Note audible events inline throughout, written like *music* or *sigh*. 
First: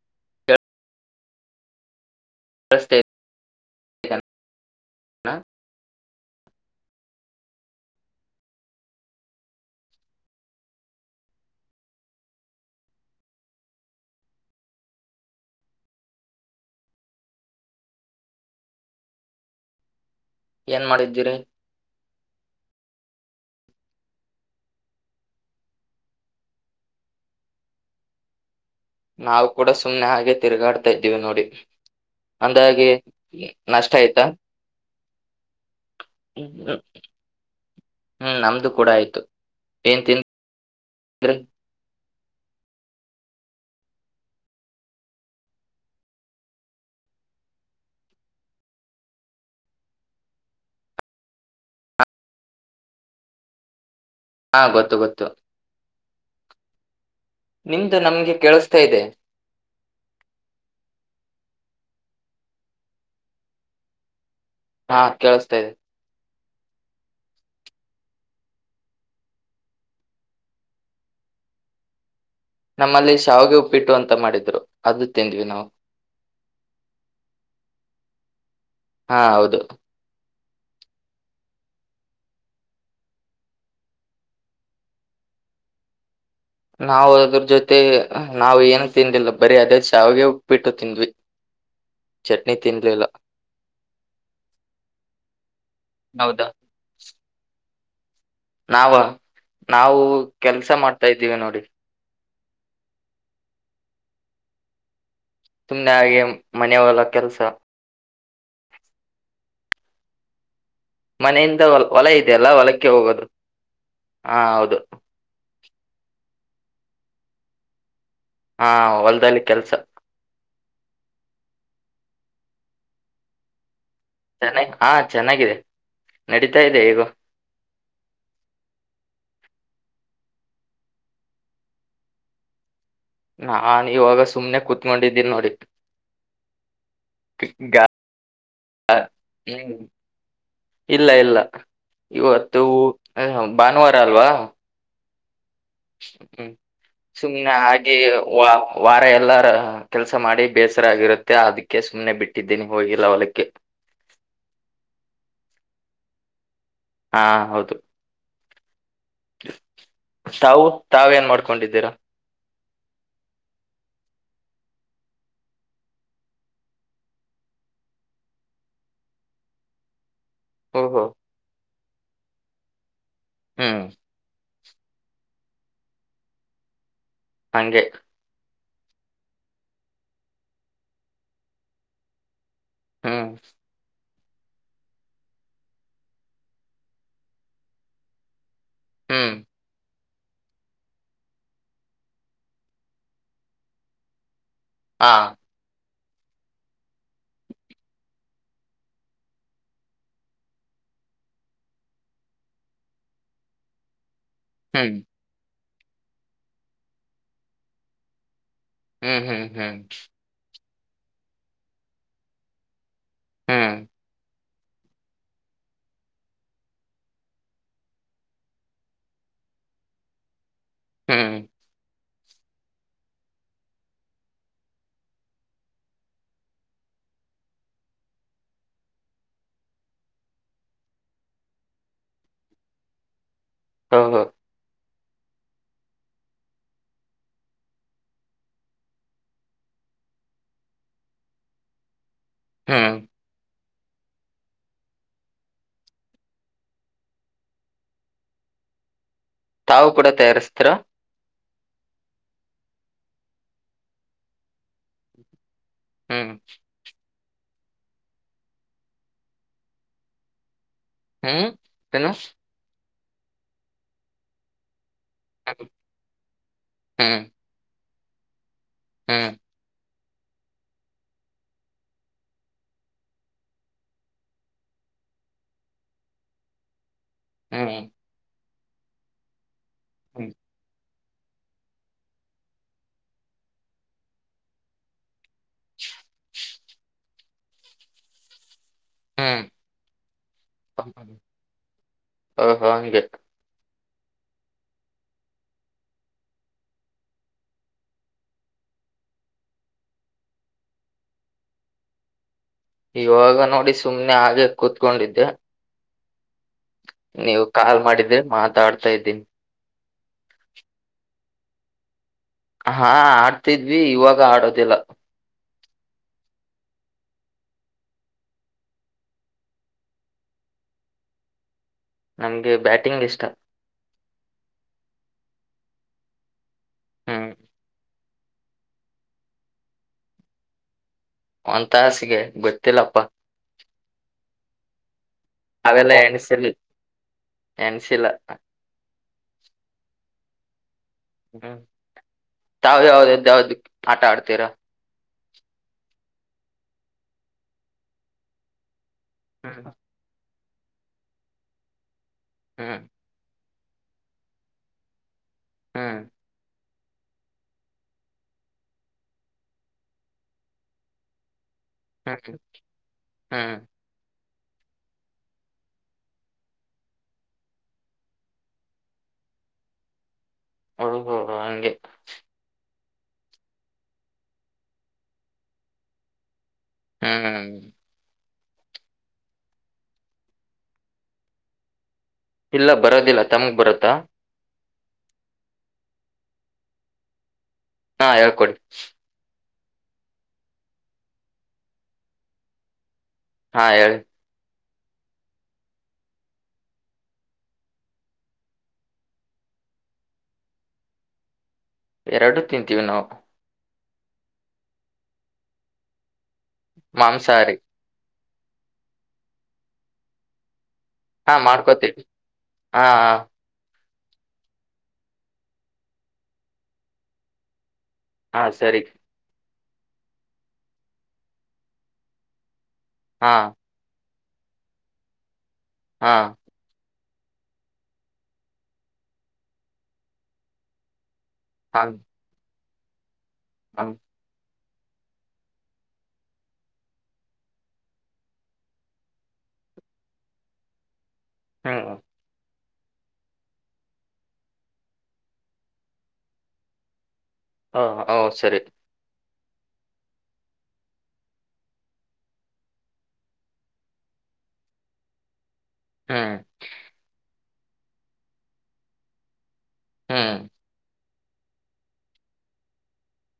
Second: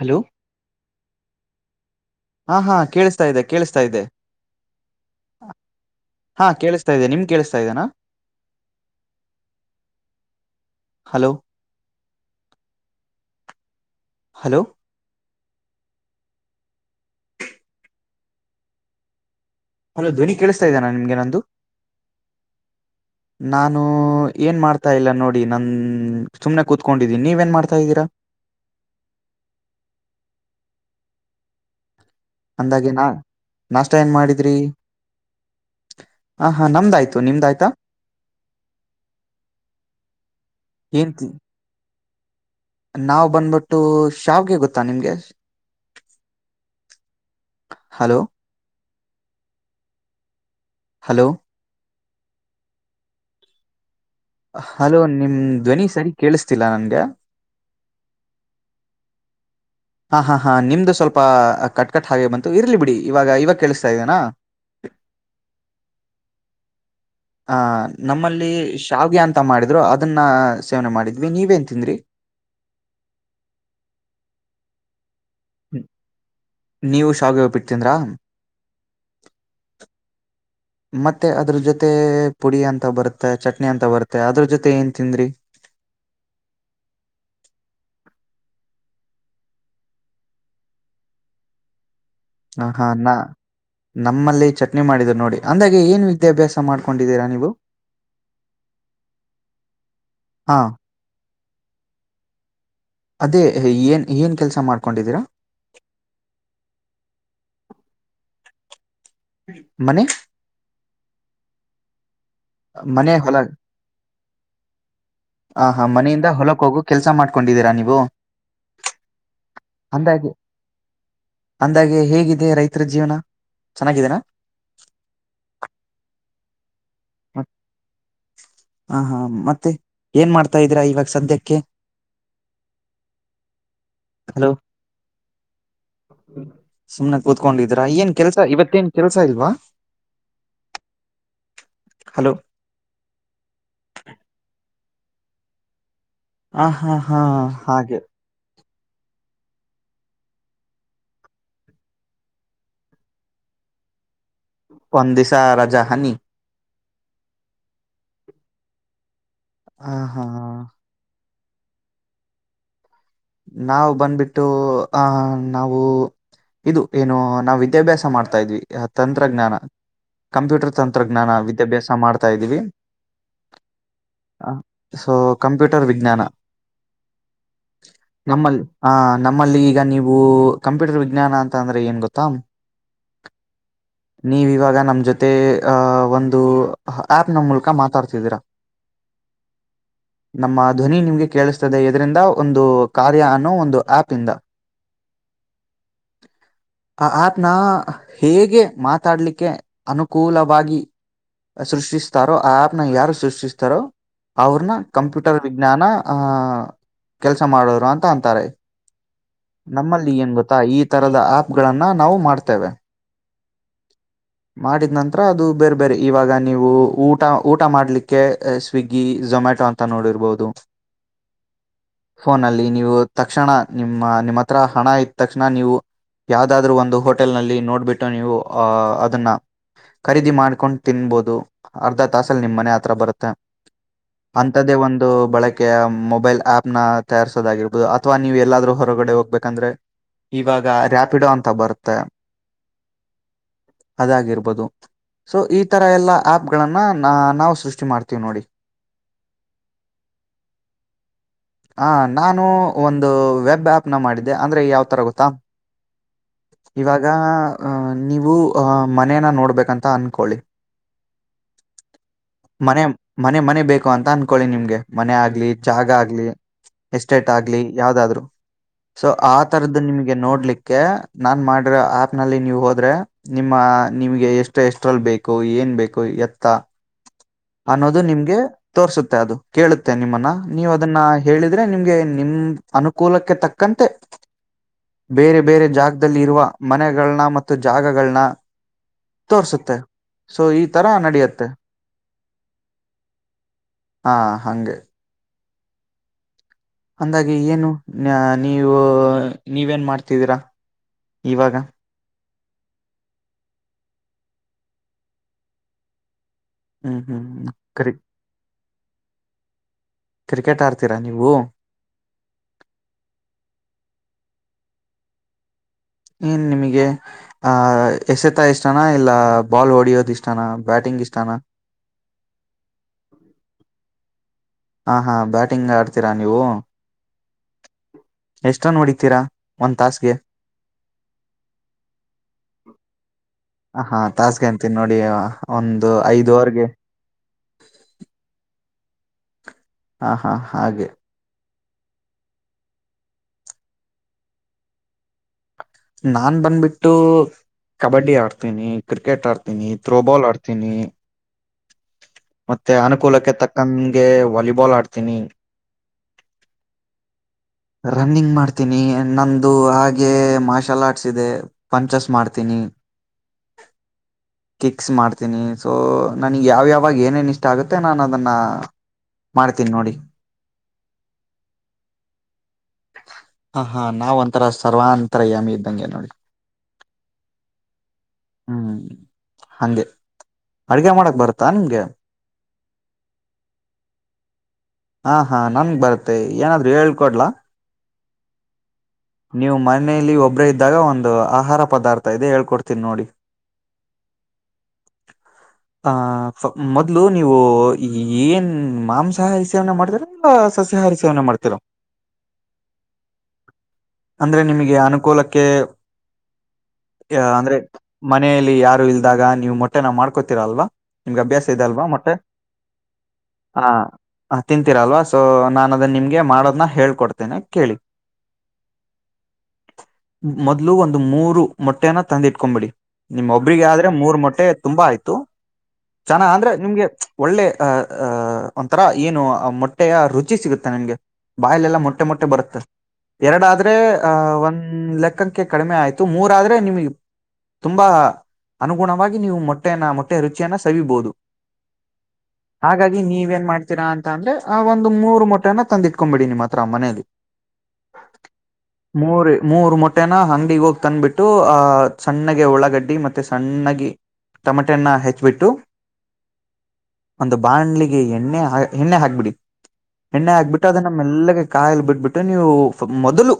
Hello ಹಾ ಹಾ ಕೇಳಿಸ್ತಾ ಇದೆ ಕೇಳಿಸ್ತಾ ಇದೆ ಇದೆನಾ ಹಾ ಕೇಳಸ್ ತಾಯ್ದೆ ನಿಮ್ಗ ಕೇಳ್ಸತಾ ಇದೇನ. ಹಲೋ ಹಲೋ ಹಲೋ ಧ್ವನಿ ಕೇಳಿಸ್ತಾ ಏನ್ ಇದೇನ ಮಾಡಿದ್ದೀರಿ ನಿಮ್ಗೆನಂದು. ನಾನು ಏನ್ ಮಾಡ್ತಾ ಇಲ್ಲ ನೋಡಿ ನನ್ ಸುಮ್ನೆ ಕೂತ್ಕೊಂಡಿದ್ದೀನಿ ನೀವೇನ್ ಮಾಡ್ತಾ ಇದ್ದೀರಾ. *inaudible* ನಾವು ಕೂಡ ಸುಮ್ಮ್ನೆ ಹಾಗೆ ತಿರುಗಾಡ್ತಾ ಇದ್ದೀವಿ ನೋಡಿ. ಅಂದಾಗೆ ನ ನಾಷ್ಟ ನಷ್ಟ ಏನ್ ಆಯ್ತಾ. ಮಾಡಿದ್ರಿ ಹ ಹಾ ಹ್ಮ್ ನಮ್ದಾಯ್ತು ನಿಮ್ದಾಯ್ತಾ ಹ್ಮ್ ನಮ್ದು ಕೂಡ ಆಯ್ತು. ಏನ್ ತಿನ್ ಹೇಲ್ತಿ ನಾವ್ ಬಂದ್ಬಿಟ್ಟು ಶಾವ್ಗೆ ಗೊತ್ತಾ ನಿಮ್ಗೆ. ಹಲೋ ಹಲೋ ಹಾ ಗೊತ್ತು ಹಲೋ ಗೊತ್ತು ನಿಮ್ ಧ್ವನಿ ಸರಿ ಕೇಳಿಸ್ತಿಲ್ಲಾ ನನ್ಗ ನಿಮ್ದು ನಮ್ಗೆ ಕೇಳಸ್ತಾ ಇದೆ. ಹಾ ಹಾ ಹಾ ನಿಮ್ದು ಸ್ವಲ್ಪ ಕಟ್ಕಟ್ ಹಾಗೆ ಬಂತು ಇರ್ಲಿ ಬಿಡಿ ಇವಾಗ ಇವಾಗ್ ಕೇಳಿಸ್ತಾ ಇದೆನಾ. ಹಾ ಕೇಳಿಸ್ತಾ ಇದೆ *inaudible* ಆ ನಮ್ಮಲ್ಲಿ ಶಾವಗೆ ಅಂತ ಮಾಡಿದ್ರು ಅದನ್ನ ಸೇವನೆ ಮಾಡಿದ್ವಿ ನೀವೇನ್ ತಿಂದ್ರಿ ನಮ್ಮಲ್ಲಿ ಶಾವಿಗೆ ಉಪ್ಪಿಟ್ಟು ಅಂತ ಮಾಡಿದ್ರು ಅದು ತಿಂದ್ವಿ ನಾವು ನೀವು ಶಾವ ಹೋಗ ಬಿಿಡ್ತೀನ್್ರಾ ಹಾ ಹೌದು *inaudible* ಮತ್ತೆ ಅದ್ರ ಜೊತೆ ಪುಡಿ ಅಂತ ಬರುತ್ತೆ ಚಟ್ನಿ ಅಂತ ಬರುತ್ತೆ ಅದ್ರ ಜೊತೆ ಏನ್ ತಿಂದ್ರಿ *inaudible* ನಾವು ಅದ್ರ ಜೊತೆ ನಾ್ ಏನು ತಿಂದಿಲ್ಲ ಬರಿೀ ಅದ ಶಾವಾಗೇ ಹೋಗಬಿಟ್ಟು ತಿಂದ್ವಿ *inaudible* ಚಟ್ನಿ ಹ ಹಾ ತಿನ್ಲಿಲ್ಲ ನಾ ನಮ್ಮಲ್ಲಿ ಚಟ್ನಿ ಮಾಡಿದ್ ನೋಡಿ ಅಂದಾಗೆ ಏನ್ ಹೌದಾ ವಿದ್ಯಾಭ್ಯಾಸ ಮಾಡ್ಕೊಂಡಿದ್ದೀರಾ ನೀವು ನಾವ ನಾವು ಹಾ ಕೆಲ್ಸ ಮಾಡ್ತಾ ಇದ್ದೀವಿ ನೋಡಿ ಅದೇ ಏನ್ ಏನ್ ಕೆಲ್ಸ ಮಾಡ್ಕೊಂಡಿದ್ದೀರಾ ಸುಮಮ್ಮನೆಾಗಿೆ ಮನವಲ್ಲ ಕೆಲ್ಸ ಮನೆ ಮನೆಯಿಂದ ಹೊಲ ಇದೆಯಲ್ಲ ಹೊಲಕ್ಕೆ ಮನೆ ಹೋಗೋದು ಹೊಲ ಹಾ ಹೌದು ಆ ಹಾ ಮನೆಯಿಂದ ಹೊಲಕ್ ಹೋಗು ಕೆಲ್ಸ ಮಾಡ್ಕೊಂಡಿದ್ದೀರಾ ನೀವು ಹಾ ಹೊಲ್ದಲ್ಲಿ ಕೆಲ್ಸ ಅಂದಾಗೆ ಅಂದಾಗೆ ಹೇಗಿದೆ ರೈತರ ಜೀವನ ಚೆನ್ನಾಗಿದೆನಾ ಚೆನ್ನ ಹಾ ಚೆನ್ನಾಗಿದೆ ನಡೀತಾ ಇದೆ ಈಗ ಹ ಹ ಹಾ ಮತ್ತೆ ಏನ್ ಮಾಡ್ತಾ ಇದ್ದೀರಾ ಇವಾಗ ಸದ್ಯಕ್ಕೆ ನಾ ಇವಾಗ ಹಲೋ ಸುಮ್ನೆ ಕುೂತ್ಕೊಂಡಿದ್ದೀನಿ ನೋಡಿ ಸುಮನೆ ಕುೂತ್ಕೊಂಡಿದರಾ ಗಾ ಏನ್ ಕೆಲ್ಸ ಇವತ್ತೇನ್ ಕೆಲ್ಸ ಇಲ್ವಾ ಹ್ಮ್ ಇಲ್ಲ ಇಲ್ಲ ಹಲೋ ಇವತ್ತು ಭಾನುವಾರ ಅಲ್ವಾ ಹ್ಮ್ ಹ ಹಾ ಹಾ ಸುಮ್ನೆ ಹಾಗೆ ವ ವಾರ ಎಲ್ಲಾರ ಕೆಲ್ಸ ಮಾಡಿ ಬೇಸರ ಆಗರುತ್ತೆ ಅದಕ್ಕೆ ಸುಮ್ನೆ ಬಿಟ್ಟಿದ್ದೀನಿ ಹೋಗಿಲ್ಲ ಹೊಲಕ್ಕೆ ಪಂದಿಸಾ ರಾಜಾಹಾನಿ ಹಾ ಹೌದು ಹ ಹಾ ತಾವು ತಾವೇನ್ ಮಾಡ್ಕೊಂಡಿದ್ದೀರಾ ನಾವವು್ ಬಂದ್ಬಿಟ್ಟು ಆಹ ನಾವು ಇದು ಏನು ನಾ್ ವಿದ್ಯಾಭ್ಯಾಸ ಮಾಡ್ತಾ ಇದ್ವಿ ತಂತ್ರಜ್ಞಾನ ಕಂಪ್ಯೂಟರ್ ಓಹೋ ತಂತ್ರಜ್ಞಾನ ವಿದ್ಯಾಭ್ಯಾಸ ಮಾಡ್ತಾ ಇದ್ದೀವಿ ಹ್ಮ್ ಸೊ ಕಂಪ್ಯೂಟರ್ ವಿಜ್ಞಾನ ಹಗೆ ನಲ್ಲಿ ಹ ನಮ್ಮಲ್ಲಿ ಈಗ ನೀವು ಕಂಪ್ಯೂಟರ್ ವಿಜ್ಞಾನ ಅಂತ ಅಂದ್ರೆ ಏನ್ ಗೊತ್ತಾ ಹ್ಮ್ ನೀವ ಇವಾಗ ನಮ ಜೊತೆ ಅ ಒಂದು ಆಪ್ ನ ಮೂಲಕ ಮಾತಾಡ್ತಿದ್ದೀರಾ ಹ್ಮ್ ನಮ್ಮ ಧ್ವನಿ ನಿಮ್ಗೆ ಕೇಳಿಸ್ತದೆ ಇದರಿಂದ ಒಂದು ಕಾರ್ಯ ಅನ್ನೋ ಒಂದು ಆಪ್ ಇಂದ ಹಾ *unintelligible* ಆ ಆ್ಯಪ್ನ ಹೇಗೆ ಮಾತಾಡ್ಲಿಕ್ಕೆ ಅನುಕೂಲವಾಗಿ ಸೃಷ್ಟಿ್ಾರೋ ಆ ಆ್ಯಪ್ನ ಯಾರು ಸೃಷ್ಟಿ್ಾರೋ ಅವ್ರನ್ನ ಹ್ಮ್ ಕಂಪ್ಯೂಟರ್ ವಿಜ್ಞಾನ ಆಹ ಕೆಲ್ಸ ಮಾಡೋರು ಅಂತ ಅಂತಾರೆ ಹ್ಮ್ ಹ್ಮ್ ಹ್ಮ್ ನಮ್ಮಲ್ಲಿ ಏನ್ ಗೊತ್ತಾ ಈ ತರದ ಆ್ಯಪ್ಗಳಗಳನ್ನು ನಾವು ಮಾಡ್ತೇವೆ ಹ್ಮ್ ಮಾಡಿದ್ ನಂತರ ಅದು ಬೇರೆ ಬೇರೆ ಇವಾಗ ನೀವು ಊಟ ಊಟ ಮಾಡ್ಲಿಕ್ಕೆ ಸ್ವಿಗ್ಗಿ ಝೊಮ್ಯಾಟೊ ಅಂತ ನೋಡಿರ್ಬಹುದು ಹ್ಮ್ ಫೋನಲ್ಲಿ ನೀವು ತಕ್ಷಣ ನಿಮ್ಮ ನಿಮ್ಮ ಹತ್ರ ಹಣ ಇದ್ದ ತಕ್ಷಣ ನೀವು ಯಾವುದಾದರೂ ಒಂದು ಹೋಟೆಲ್ ನಲ್ಲಿ ನೋಡ್ಬಿಟ್ಟು ನೀವು ಹ ಅದನ್ನ ಖರೀದಿ ಮಾಡ್ಕೊಂಡ್ ತಿನ್ನಬಹುದು ಅರ್ಧ ತಾಸಲ್ಲಿ ನಿಮ್ ಮನೆ ಆತ್ರ ಬರುತ್ತೆ ಓಹೋ ಅಂಥದೇ ಒಂದು ಬಳಕೆ ಮೊಬೈಲ್ ಆಪ್ ನ ತಯಾರಸೋದಾಗಿರ್ಬಹುದು ಅಥವಾ ನೀವು ಎಲ್ಲಾದ್ರೂ ಹೊರಗಡೆ ಹೋಗ್ಬೇಕಂದ್ರೆ ಇವಾಗ ರಾಪಿಡೊ ಅಂತ ಬರುತ್ತೆ ಹ್ಮ್ ಅದಾಗಿರ್ಬೋದು ಸೊ ಈ ತರ ಎಲ್ಲಾ ಆಪ್ಗಳನ್ನ ನ ನಾವು ಸೃಷ್ಟಿ ಮಾಡ್ತೀವಿ ನೋಡಿ *unintelligible* ತಾವು ಕೂಡ ತಯಾರಿಸ್ತೀರ ಹ ನಾನು ಒಂದು ವೆಬ್ ಆಪ್ನ ಮಾಡಿದ್ದೆ ಅಂದ್ರೆ ಯಾವತರ ಗೊತ್ತಾ ಹ್ಮ್ ಈಗ ಅ ನೀವು ಅ ಮನೇನ ನೋಡ್ಬೇಕಂತ ಅನ್ಕೊಳ್ಳಿ ಹ್ಮ್ ಏನ್ನು ಮನೆ ಮನೆ ಮನೆ ಬೇಕು ಅಂತ ಅನ್ಕೊಳ್ಳಿ ನಿಮ್ಗೆ ಮನೆ ಆಗ್ಲಿ ಜಾಗ ಆಗ್ಲಿ ಹ್ಮ್ ಎಸ್ಟೇಟ್ ಆಗ್ಲಿ ಯಾವ್ದಾದ್ರು ಸೊ ಹ್ಮ್ ಆ ತರದು ನಿಮಗೆ ನೋಡ್ಲಿಕ್ಕೆ ನಾನ್ ಮಾಡಿರೋ ಆಪ್ ನಲ್ಲಿ ನೀವು ಹೋದ್ರೆ ನಿಮ್ಮ ನಿಮ್ಗೆ ಎಷ್ಟು ಎಷ್ಟ್ರಲ್ಲಿ ಬೇಕು ಏನ್ ಬೇಕು ಎತ್ತ ಹ್ಮ್ ಅನ್ನೋದು ನಿಮ್ಗೆ ತೋರ್ಸುತ್ತೆ ಅದು ಕೇಳುತ್ತೆ ನಿಮ್ಮನ್ನ ಹ್ಮ್ ನೀವು ಅದು ಅದನ್ನ ಹೇಳಿದ್ರೆ ನಿಮ್ಗೆ ನಿಮ ಅನುಕೂಲಕ್ಕೆ ತಕ್ಕಂತೆ ಬೇರೆ ಬೇರೆ ಜಾಗದಲ್ಲಿ ಇರುವ ಮನೆಗಳನ್ನ ಮತ್ತು ಜಾಗಗಳನ್ನ ಹ್ಮ್ ತೋರ್ಸುತ್ತೆ ಸೊ ಈ ತರ ನಡೆಯುತ್ತೆ ಹ್ಮ ಹ್ಮ ಹಂಗೆ ಹಾ ಹಂಗೆ ಅಂದಾಗಿ ಏನು ನೀವು ನೀವೇನ್ ಮಾಡ್ತಿದ್ದೀರಾ ಇವಾಗ ಇವಾಗ ನೋಡಿ ಸುಮ್ನೆ ಹಾಗೆ ಕೂತ್ಕೊಂಡಿದ್ದೆ ಹ್ಮ್ ಹ್ಮ್ ನೀವು ಹ್ಮ್. ಕಾಲ್ ಕ್ರಿ ಮಾಡಿದ್ರೆ ಮಾತಾಡ್ತಾ ಇದ್ದೀನಿ ಕ್ರಿಕೆಟ್ ಆಡ್ತೀರಾ ನೀವು ಹಾ ಆಡ್ತಿದ್ವಿ ಇವಾಗ ಆಡೋದಿಲ್ಲ ಏನ್ ನಿಮಗೆ ಆಹ ಎಸೆತ ಇಷ್ಟಾನ ಇಲ್ಲ ಬಾಲ್ ಓಡಿಯೋದ ಇಷ್ಟಾನ ಬ್ಯಾಟಿಂಗ್ ಇಷ್ಟಾನಾ ನನಗೆ ಬ್ಯಾಟಿಂಗ್ ಇಷ್ಟ ಹಾ ಹಾ ಬ್ಯಾಟಿಂಗ್ ಆಡ್ತೀರಾ ನೀವು ಹ್ಮ್ ಎಷ್ಟ್ ರನ್ನ ಹೊಡಿತೀರಾ ಒಂದ ತಾಸ್ಗೆ ಒಂದ್ ತಾಸಿಗೆ ಗೊತ್ತಿಲ್ಲಪ್ಪಾ ಹಾ ಹೆ ತಾಸ್ ಗೆ ಅಂತೀನಿ ನೋಡಿ ಒಂದು ಐದ್ ಓವರ್ ಗೆ ಎನ್ಸಿಲ ಹ ಹಾ ಹಾಗೆ ಹ್ಮ್ ತಾವ ಯಾವ್ದ್ ಯಾವುದಕ್ಕೆ ಆಟ ಆಡ್ತೀರ ನಾನ್ ಬಂದ್ಬಿಟ್ಟು ಕಬಡ್ಡಿ ಆಡ್ತೀನಿ ಕ್ರಿಕೆಟ್ ಆಡ್ತೀನಿ ಹ್ಮ್ ತ್ರೋಬಾಲ್ ಆಡ್ತೀನಿ ತಿನ್ನಿ ಮತ್ತೆ ಹ್ಮ್ ಅನುಕೂಲಕ್ಕೆ ತಕ್ಕಂಗೆ ವಾಲಿಬಾಲ್ ಆಡ್ತೀನಿ ಹ್ಮ್ *inaudible* ರನ್ನಿಂಗ್ ಮಾಡ್ತೀನಿ ನಂದು ಹಾಗೆ ಮಾರ್ಷಲ್ ಆರ್ಟ್ಸ್ ಇದೆ ಪಂಚಸ್ ಹ್ಮ್ ಮಾಡ್ತೀನಿ ಹ್ಮ್ ಕಿಕ್ಸ್ ಮಾಡ್ತೀನಿ ಸೊ ನನಗ್ ಯಾವ್ಯಾವ ಅವಾಗ ಏನೇನ್ ಇಷ್ಟ ಆಗುತ್ತೆ ನಾನು ಅದನ್ನ ಮಾಡ್ತೀನಿ ನೋಡಿ. ಹೌದು ಹಂಗೆ. ಹ ಹಾ ನಾವ ಒಂಥರ ಸರ್ವಾಂತರಯಾಮಿ ಇದ್ದಂಗೆ ನೋಡಿ. ಹ್ಮ್. ಹ್ಮ್ ಹಂಗೆ ಅಡ್ಗೆ ಮಾಡಕ್ ಬರುತ್ತಾ ನಿಮ್ಗೆ. ಇಲ್ಲ ಬರೋದಿಲ್ಲ ತಮಗ್ ಬರತ್ತಾ. ಹಾ ಹಾ ನನಗ ಬರುತ್ತೆ ಏನಾದ್ರು ಹೇಳ್ಕೊಡ್ಲಾ. ಹಾ ಹೇಳ್ಕೊಡಿ. ನೀವು ಮನಲಿ ಒಬ್ಬ್ರ ಇದ್ದಾಗ ಒಂದು ಆಹಾರ ಪದಾರ್ಥ ಇದೆ ಹೇಳ್ಕೊಡ್ತೀನ್ ನೋಡಿ. ಹಾ ಹೇಳಿ. ಆ. ಮೊದ್ಲು ನೀವು ಏನ್ ಮಾಂಸಾಹಾರಿ ಸೇವನೆ ಮಾಡ್ತೀರಾ ಇಲ್ಲ ಸಸ್ಯಾಹಾರಿ ಸೇವನೆ ಮಾಡ್ತೀರಾ. ಎರಡು ತಿಂತೀವಿ ನಾವು. ಅಂದ್ರೆ ನಿಮಗೆ ಅನುಕೂಲಕ್ಕೆ ಮಾಂಸಾಹಾರಿ ಅಂದ್ರೆ. ಮನೆಯಲ್ಲಿ ಯಾರು ಇಲ್ದಾಗ ನೀವ ಮೊಟ್ಟೆನಾ ಮಾಡ್ಕೋತೀರ ಅಲ್ವಾ. ನಿಮ್ಗೆ ಹಾ ಅಭ್ಯಾಸ ಇದೆ ಅಲ್ವಾ ಮಾಡ್ಕೋತೀವಿ ಮೊಟ್ಟೆ ಹಾ ಹಾ ಹಾ. ಹ ತಿಂತೀರಲ್ವಾ ಸೊ ನಾನು ಅದನ್ನ ನಿಮಗೆ ಮಾಡೋದನ್ನ ಹೇಳ್ಕೊಡ್ತೇನೆ ಕೇಳಿ. ಹಾ ಸರಿ. ಮೊದ್ಲು ಒಂದು ಮೂರು ಮೊಟ್ಟೆಯನ ತಂದಿಟ್ಕೊಂಬಿಡಿ. ನಿಮ್ಮ್ ಹಾ ಒಬ್ರಿಗೆ ಆದ್ರೆ ಮೂರ್ ಮೊಟ್ಟೆ ತುಂಬಾ ಆಯ್ತು ಹಾ ಚನ್ನ ಅಂದ್ರೆ ನಿಮ್ಗೆ. ಒಳ್ಳೆ ಅಹಹ ಒಂಥರಾ ಏನು ಮೊಟ್ಟೆಯ ರುಚಿ ಸಿಗುತ್ತೆ ನಿಮ್ಗೆ. ಬಾಯಲೆಲ್ಲ ಹಂಗ ಮೊಟ್ಟೆ ಮೊಟ್ಟೆ ಬರುತ್ತೆ. ಎರಡಾದ್ರೆ ಹಂಗ್ ಅಹ ಒಂದ್ ಲೆಕ್ಕಕ್ಕೆ ಕಡಿಮೆ ಆಯ್ತು ಮೂರ ಆದ್ರೆ ನಿಮಗೆಗ್ ತುಂಬಾ ಅನುಗುಣವಾಗಿ ನೀವು ಮೊಟ್ಟೆಯನ ಮೊಟ್ಟೆ ರುಚಿಯನ್ನ ಸವಿಬಹುದು. ಹ್ಮ್. ಹಾಗಾಗಿ ನೀವೇನ್ ಮಾಡ್ತೀರಾ ಅಂತ ಅಂದ್ರೆ ಆ ಒಂದು ಮೂರು ಮೊಟ್ಟೆನ ತಂದಿಟ್ಕೊಂಬಿಡಿ ನಿಮ್ಮ ಹತ್ರ ಆ ಮನೇಲಿ. ಹಾ ಹ ಸರಿ. ಮೂರು ಮೊಟ್ಟೆನ ಅಂಗಡಿಿಗೆ ಹೋಗಿ ತಂದ್ಬಿಟ್ಟು ಅಹ ಸಣ್ಣಗೆ ಉಳಗಡ್ಡಿ ಮತ್ತೆ ಸಣ್ಣಾಗಿ. ಟೊಮೆಟೆನ್ನ ಹೆಚ್ಚಬಿಟ್ಟು. ಹ್ಮ್. ಒಂದು ಬಾಂಡ್ಲಿಗೆ ಎಣ್ಣೆ ಎಣ್ಣೆ ಹಾಕ್ಬಿಡಿ ಎಣ್ಣೆ ಹ್ಮ್ ಹಾಕ್ಬಿಟ್ಟು ಅದನ ಮೆಲ್ಲಗೆ ಕಾಯಲು ಬಿಟ್ಬಿಟ್ಟು ನೀವು ಮೊದಲು.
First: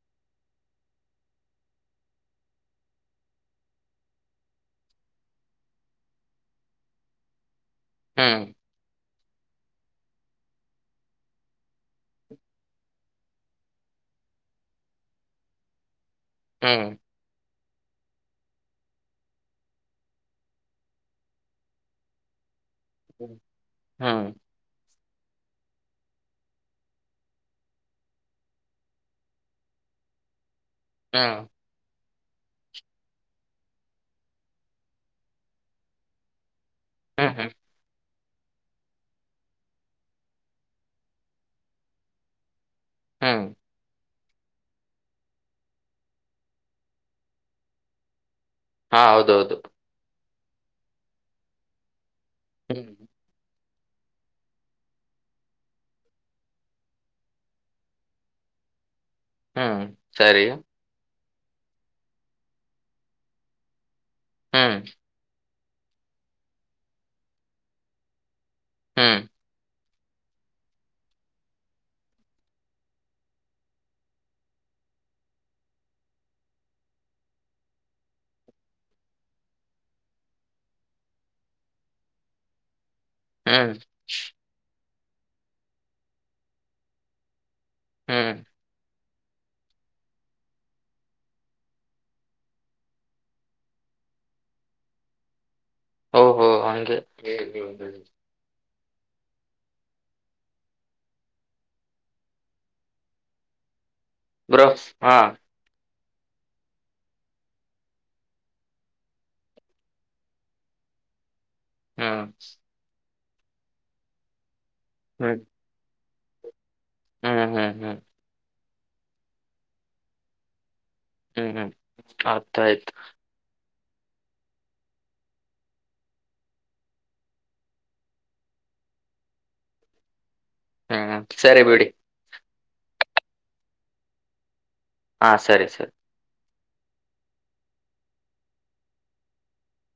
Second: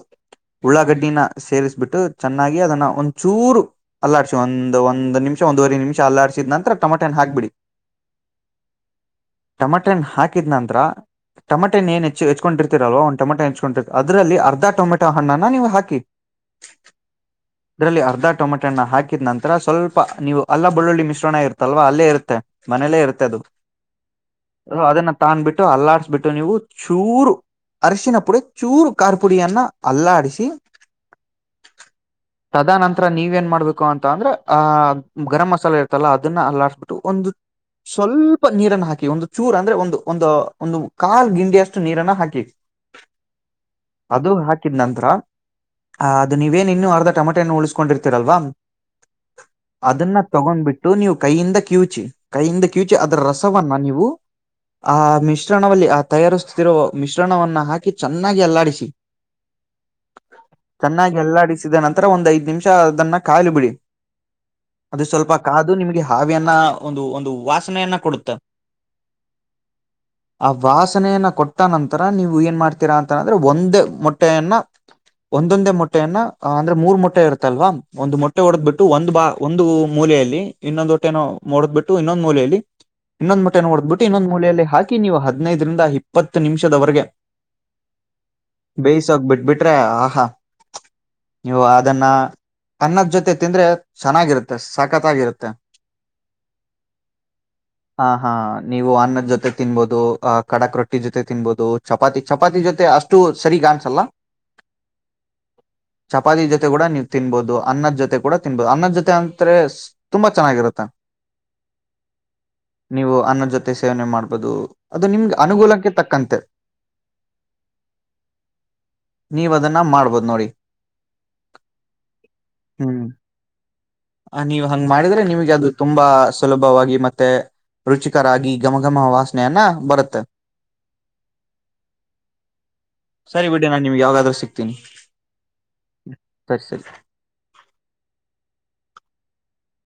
ಉಳ್ಳಾಗಡ್ಡಿನ ಸೇರಿಸ್ಬಿಟ್ಟು ಚೆನ್ನಾಗಿ ಅದನ್ನ ಒಂದ್ ಚೂರು ಅಲ್ಲಾಡ್ಸಿ ಒಂದ ಒಂದ ನಿಮ ಒಂದವರೆ ನಿಮಿಷ ಅಲ್ಲಾಡಿದ ನರ ಟಮಟನ್ ಹಾಕ್ಬಿಡಿ. ಹ್ಮ್. ಟಮಟನ್ ಹಾಕಿದ್ ನಂತ್ರ. ಟಮೆಟೆಏ ಏನ್ ಹೆಚ್ಚಚ್ಕೊಂಡಿರ್ತೀರಲ್ ಒ ಟಮಟೆ ಹೆಚ್ಕೊಂಡಿರ್ ಅದ್ರಲ್ಲಿ ಅರ್ಧ ಟಮೆಟ ಹಣ್ಣನ ನೀವ ಹಾಕಿ. ಹ್ಮ್. ಅದರಲ್ಲಿ ಅರ್ಧ ಟೊಮೆಟಣ್ಣ ಹಾಕಿದ ನಂತರ ಸ್ವಲ್ಪ ನೀವು ಅಲ್ಲ ಬಳ್ಳುಳ್ಳಿ ಮಿಶ್ರಣ ಇರ ಅಲ್ವಾ ಅಲ್ಲೇ ಇರುತ್ತೆ ಮನೇಲ್ಲೇ ಇರುತ್ತೆ ಹ್ಮ್ ಅದು ಹ್ಮ್ ಅದನಾ ತಾನ ಬಿಟ್ಟು ಅಲ್ಲಾಡ್ಸಬಿಟ್ಟು ನೀವು ಚೂರು. ಅರಶಿನ ಪುಡೆ ಚೂರು ಖಾರ ಪುಡಿಯನ್ನ ಅಲ್ಲಾಡಿಸಿ. ಹ್ಮ್. ತದನಂತರ ನೀವ ಏನ್ ಮಾಡ್ಬೇಕು ಅಂತ ಅಂದ್ರೆ ಆಹ ಗರಂ ಮಸಾಲೆ ಇರ್ತಲ್ಲ ಅದನ್ನ ಅಲ್ಲಾಡ್ಬು. ಒಂದು ಹ್ಮ್ ಸ್ವಲ್ಪ ಸ್ಪ ನೀರನ್ನ ಹಾಕಿ ಒಂದು ಚೂರ್ ಅಂದ್ರೆ ಒಂದು ಒಂದು ಒಂದು ಕಾಲ್ ಗಿಂಡಿಯ ಅಷ್ಟು ನೀರನ್ನ ಹಾಕಿ. ಹ್ಮ್. ಅದು ಹಾಕಿದ್ ನಂತರ ಅ ಅದು ನೀವೇನ್ ಇನ್ನು ಅರ್ಧ ಟೊಮೆಟೆನನ್ನು ಉಳಿಸಕೊಂಡಿರ್ತೀರಲ್ವಾ. ಹಾ ಹೌದೌದು. ತಗೊಂಡ್ಬಿಟ್ಟು ನೀವು ಕೈಯಿಂದ ಕಿೂಚಿ ಕೈಯಿಂದ ಹ್ಮ್ ಕ್ಯೂಚಿ ಅದರ ರಸವನ್ನ ನೀವು ಆ ಮಿಶ್ರಣದಲ್ಲಿ ಆ ತಯಾರಿಸುತ್ತಿರುವೋ ಮಿಶ್ರಣವನ್ನ ಹಾಕಿ ಚೆನ್ನಾಗಿ ಅಲ್ಲಾಡಿಸಿ ಹ್ಮ್ ಸರಿ ಎಲ್ಲಾಡಿಸಿದ ನಂತರ ಒಂದ್ ಐದ ನಿಮಿಷ ಅದನ್ನ ಕಾಲಲು ಬಿಡಿ ಹ್ಮ್ ಅದು ಸ್ವಲ್ಪ ಕಾದು ನಿಮಗೆ ಹಾವಿಯನ್ನ ಒಂದು ಒಂದು ವಾಸನೆಯನ್ನ ಕೊಡುತ್ತ ಹ್ಮ್ *inaudible* ಆ ವಾಸನೆಯನ್ನ ಕೊಟ್ಟ ನಂತರ ನೀವು ಏನ್ ಮಾಡ್ತೀರಾ ಅಂತನಂದ್ರೆ ಒಂದೇ ಮೊಟ್ಟೆಯನ್ನ ಒಂದೊಂದೇ ಮೊಟ್ಟೆಯನ್ನ ಅಂದ್ರೆ ಮೂರ್ ಮೊಟ್ಟೆ ಇರುತ್ತಲ್ವಾ ಒಂದಂದು ಮೊಟ್ಟೆ ಹೊಡೆದ್ ಬಿಿಟ್ಟು ಒಂದು ಬಾ ಒಂದು ಮೂಲೆಯಲ್ಲಿ ಇನ್ನೊಂದು ಹೊಟ್ಟೆ ನೋಡದ್ ಬಿಟ್ಟು ಇನ್ನೊಂದ್ ಮೂಲೆಯಲ್ಲಿ ಇನ್ನೊಂದ್ ಹೊಟ್ಟೆ ಹ್ಮ್ ನೋಡದ್ ಬಿಟ್ಟು ಇನ್ನೊಂದ ಮೂಲೆಯಲ್ಲಿ ಹಾಕಿ ಹಾಕಿ ನೀವು ಹದಿನೈದರಿಂದ ಇಪ್ಪತ್ತು ನಿಮಿಷದವರೆಗೆ ಹ್ಮ್ ಬೇಯಿಸ ಹೋಗ ಬಿಟ್ಬಿಟ್ರೆ ಆ ಹಾ ನೀವು ಅದನ್ನ ಅನ್ನದ್ ಜೊತೆ ತಿಂದ್ರೆ ಚೆನ್ನಾಗಿರುತ್ತೆ ಸಕತಗಿರುತ್ತೆ ಓಹೋ ಹಗೆ ಹಾ ಹಾ ನೀವು ಅನ್ನದ ಜೊತೆ ತಿನ್ಬಹುದು ಅಹ್ ಕಡಕ್ ರೊಟ್ಟಿ ಜೊತೆ ತಿನ್ಬಹುದು ಚಪಾತಿ ಚಪಾತಿ ಜೊತೆ ಅಷ್ಟು ಸರಿ ಚಾನ್ಸ್ ಅಲ್ಲ ಬ್ರೋ ಹಾ ಚಪಾತಿ ಜೊತೆ ಕೂಡ ನೀವ್ ತಿನ್ಬೋದು ಅನ್ನದ್ ಜೊತೆ ಕೂಡ ತಿನ್ಬಹದು ಅನ್ನದ್ ಜೊತೆ ಅಂತ್ರೆ ತುಂಬಾ ಚೆನ್ನಾಗಿರುತ್ತೆ ಹ್ಮ ನೀವು ಅನ್ನ ಜೊತೆ ಸೇವನೆ ಮಾಡ್ಬಹುದು ಅದು ನಿಮ್ಗೆ ಹ್ಮ್ ಅನುಗೂಲಕ್ಕೆ ತಕ್ಕಂತೆ ಹ್ಮ್ ಹ್ಮ್ ಹ್ಮ್ ನೀವ ಅದನ್ನ ಮಾಡ್ಬೋದು ನೋಡಿ ಹ್ಮ್ ಹ್ಮ್ ಆತ ಆಯ್ತು ನೀವು ಹಂಗ್ ಮಾಡಿದ್ರೆ ನಿಮ್ಗೆ ಅದು ತುಂಬಾ ಸುಲಭವಾಗಿ ಮತ್ತೆ ರುಚಿಕರಾಗಿ ಘಮಘಮ ವಾಸನೆಯನ್ನ ಬರುತ್ತೆ ಹ್ಮ್ ಸರಿ ಬಿಡಿ ಸರಿ ಬಿಡ ನಾನ್ ನಿಮ್ಗೆ ಯಾವಾದ್ ಸಿಕ್ತ ಹಾ ಸರಿ ಸರಿ ತರಿರಿಸರಿ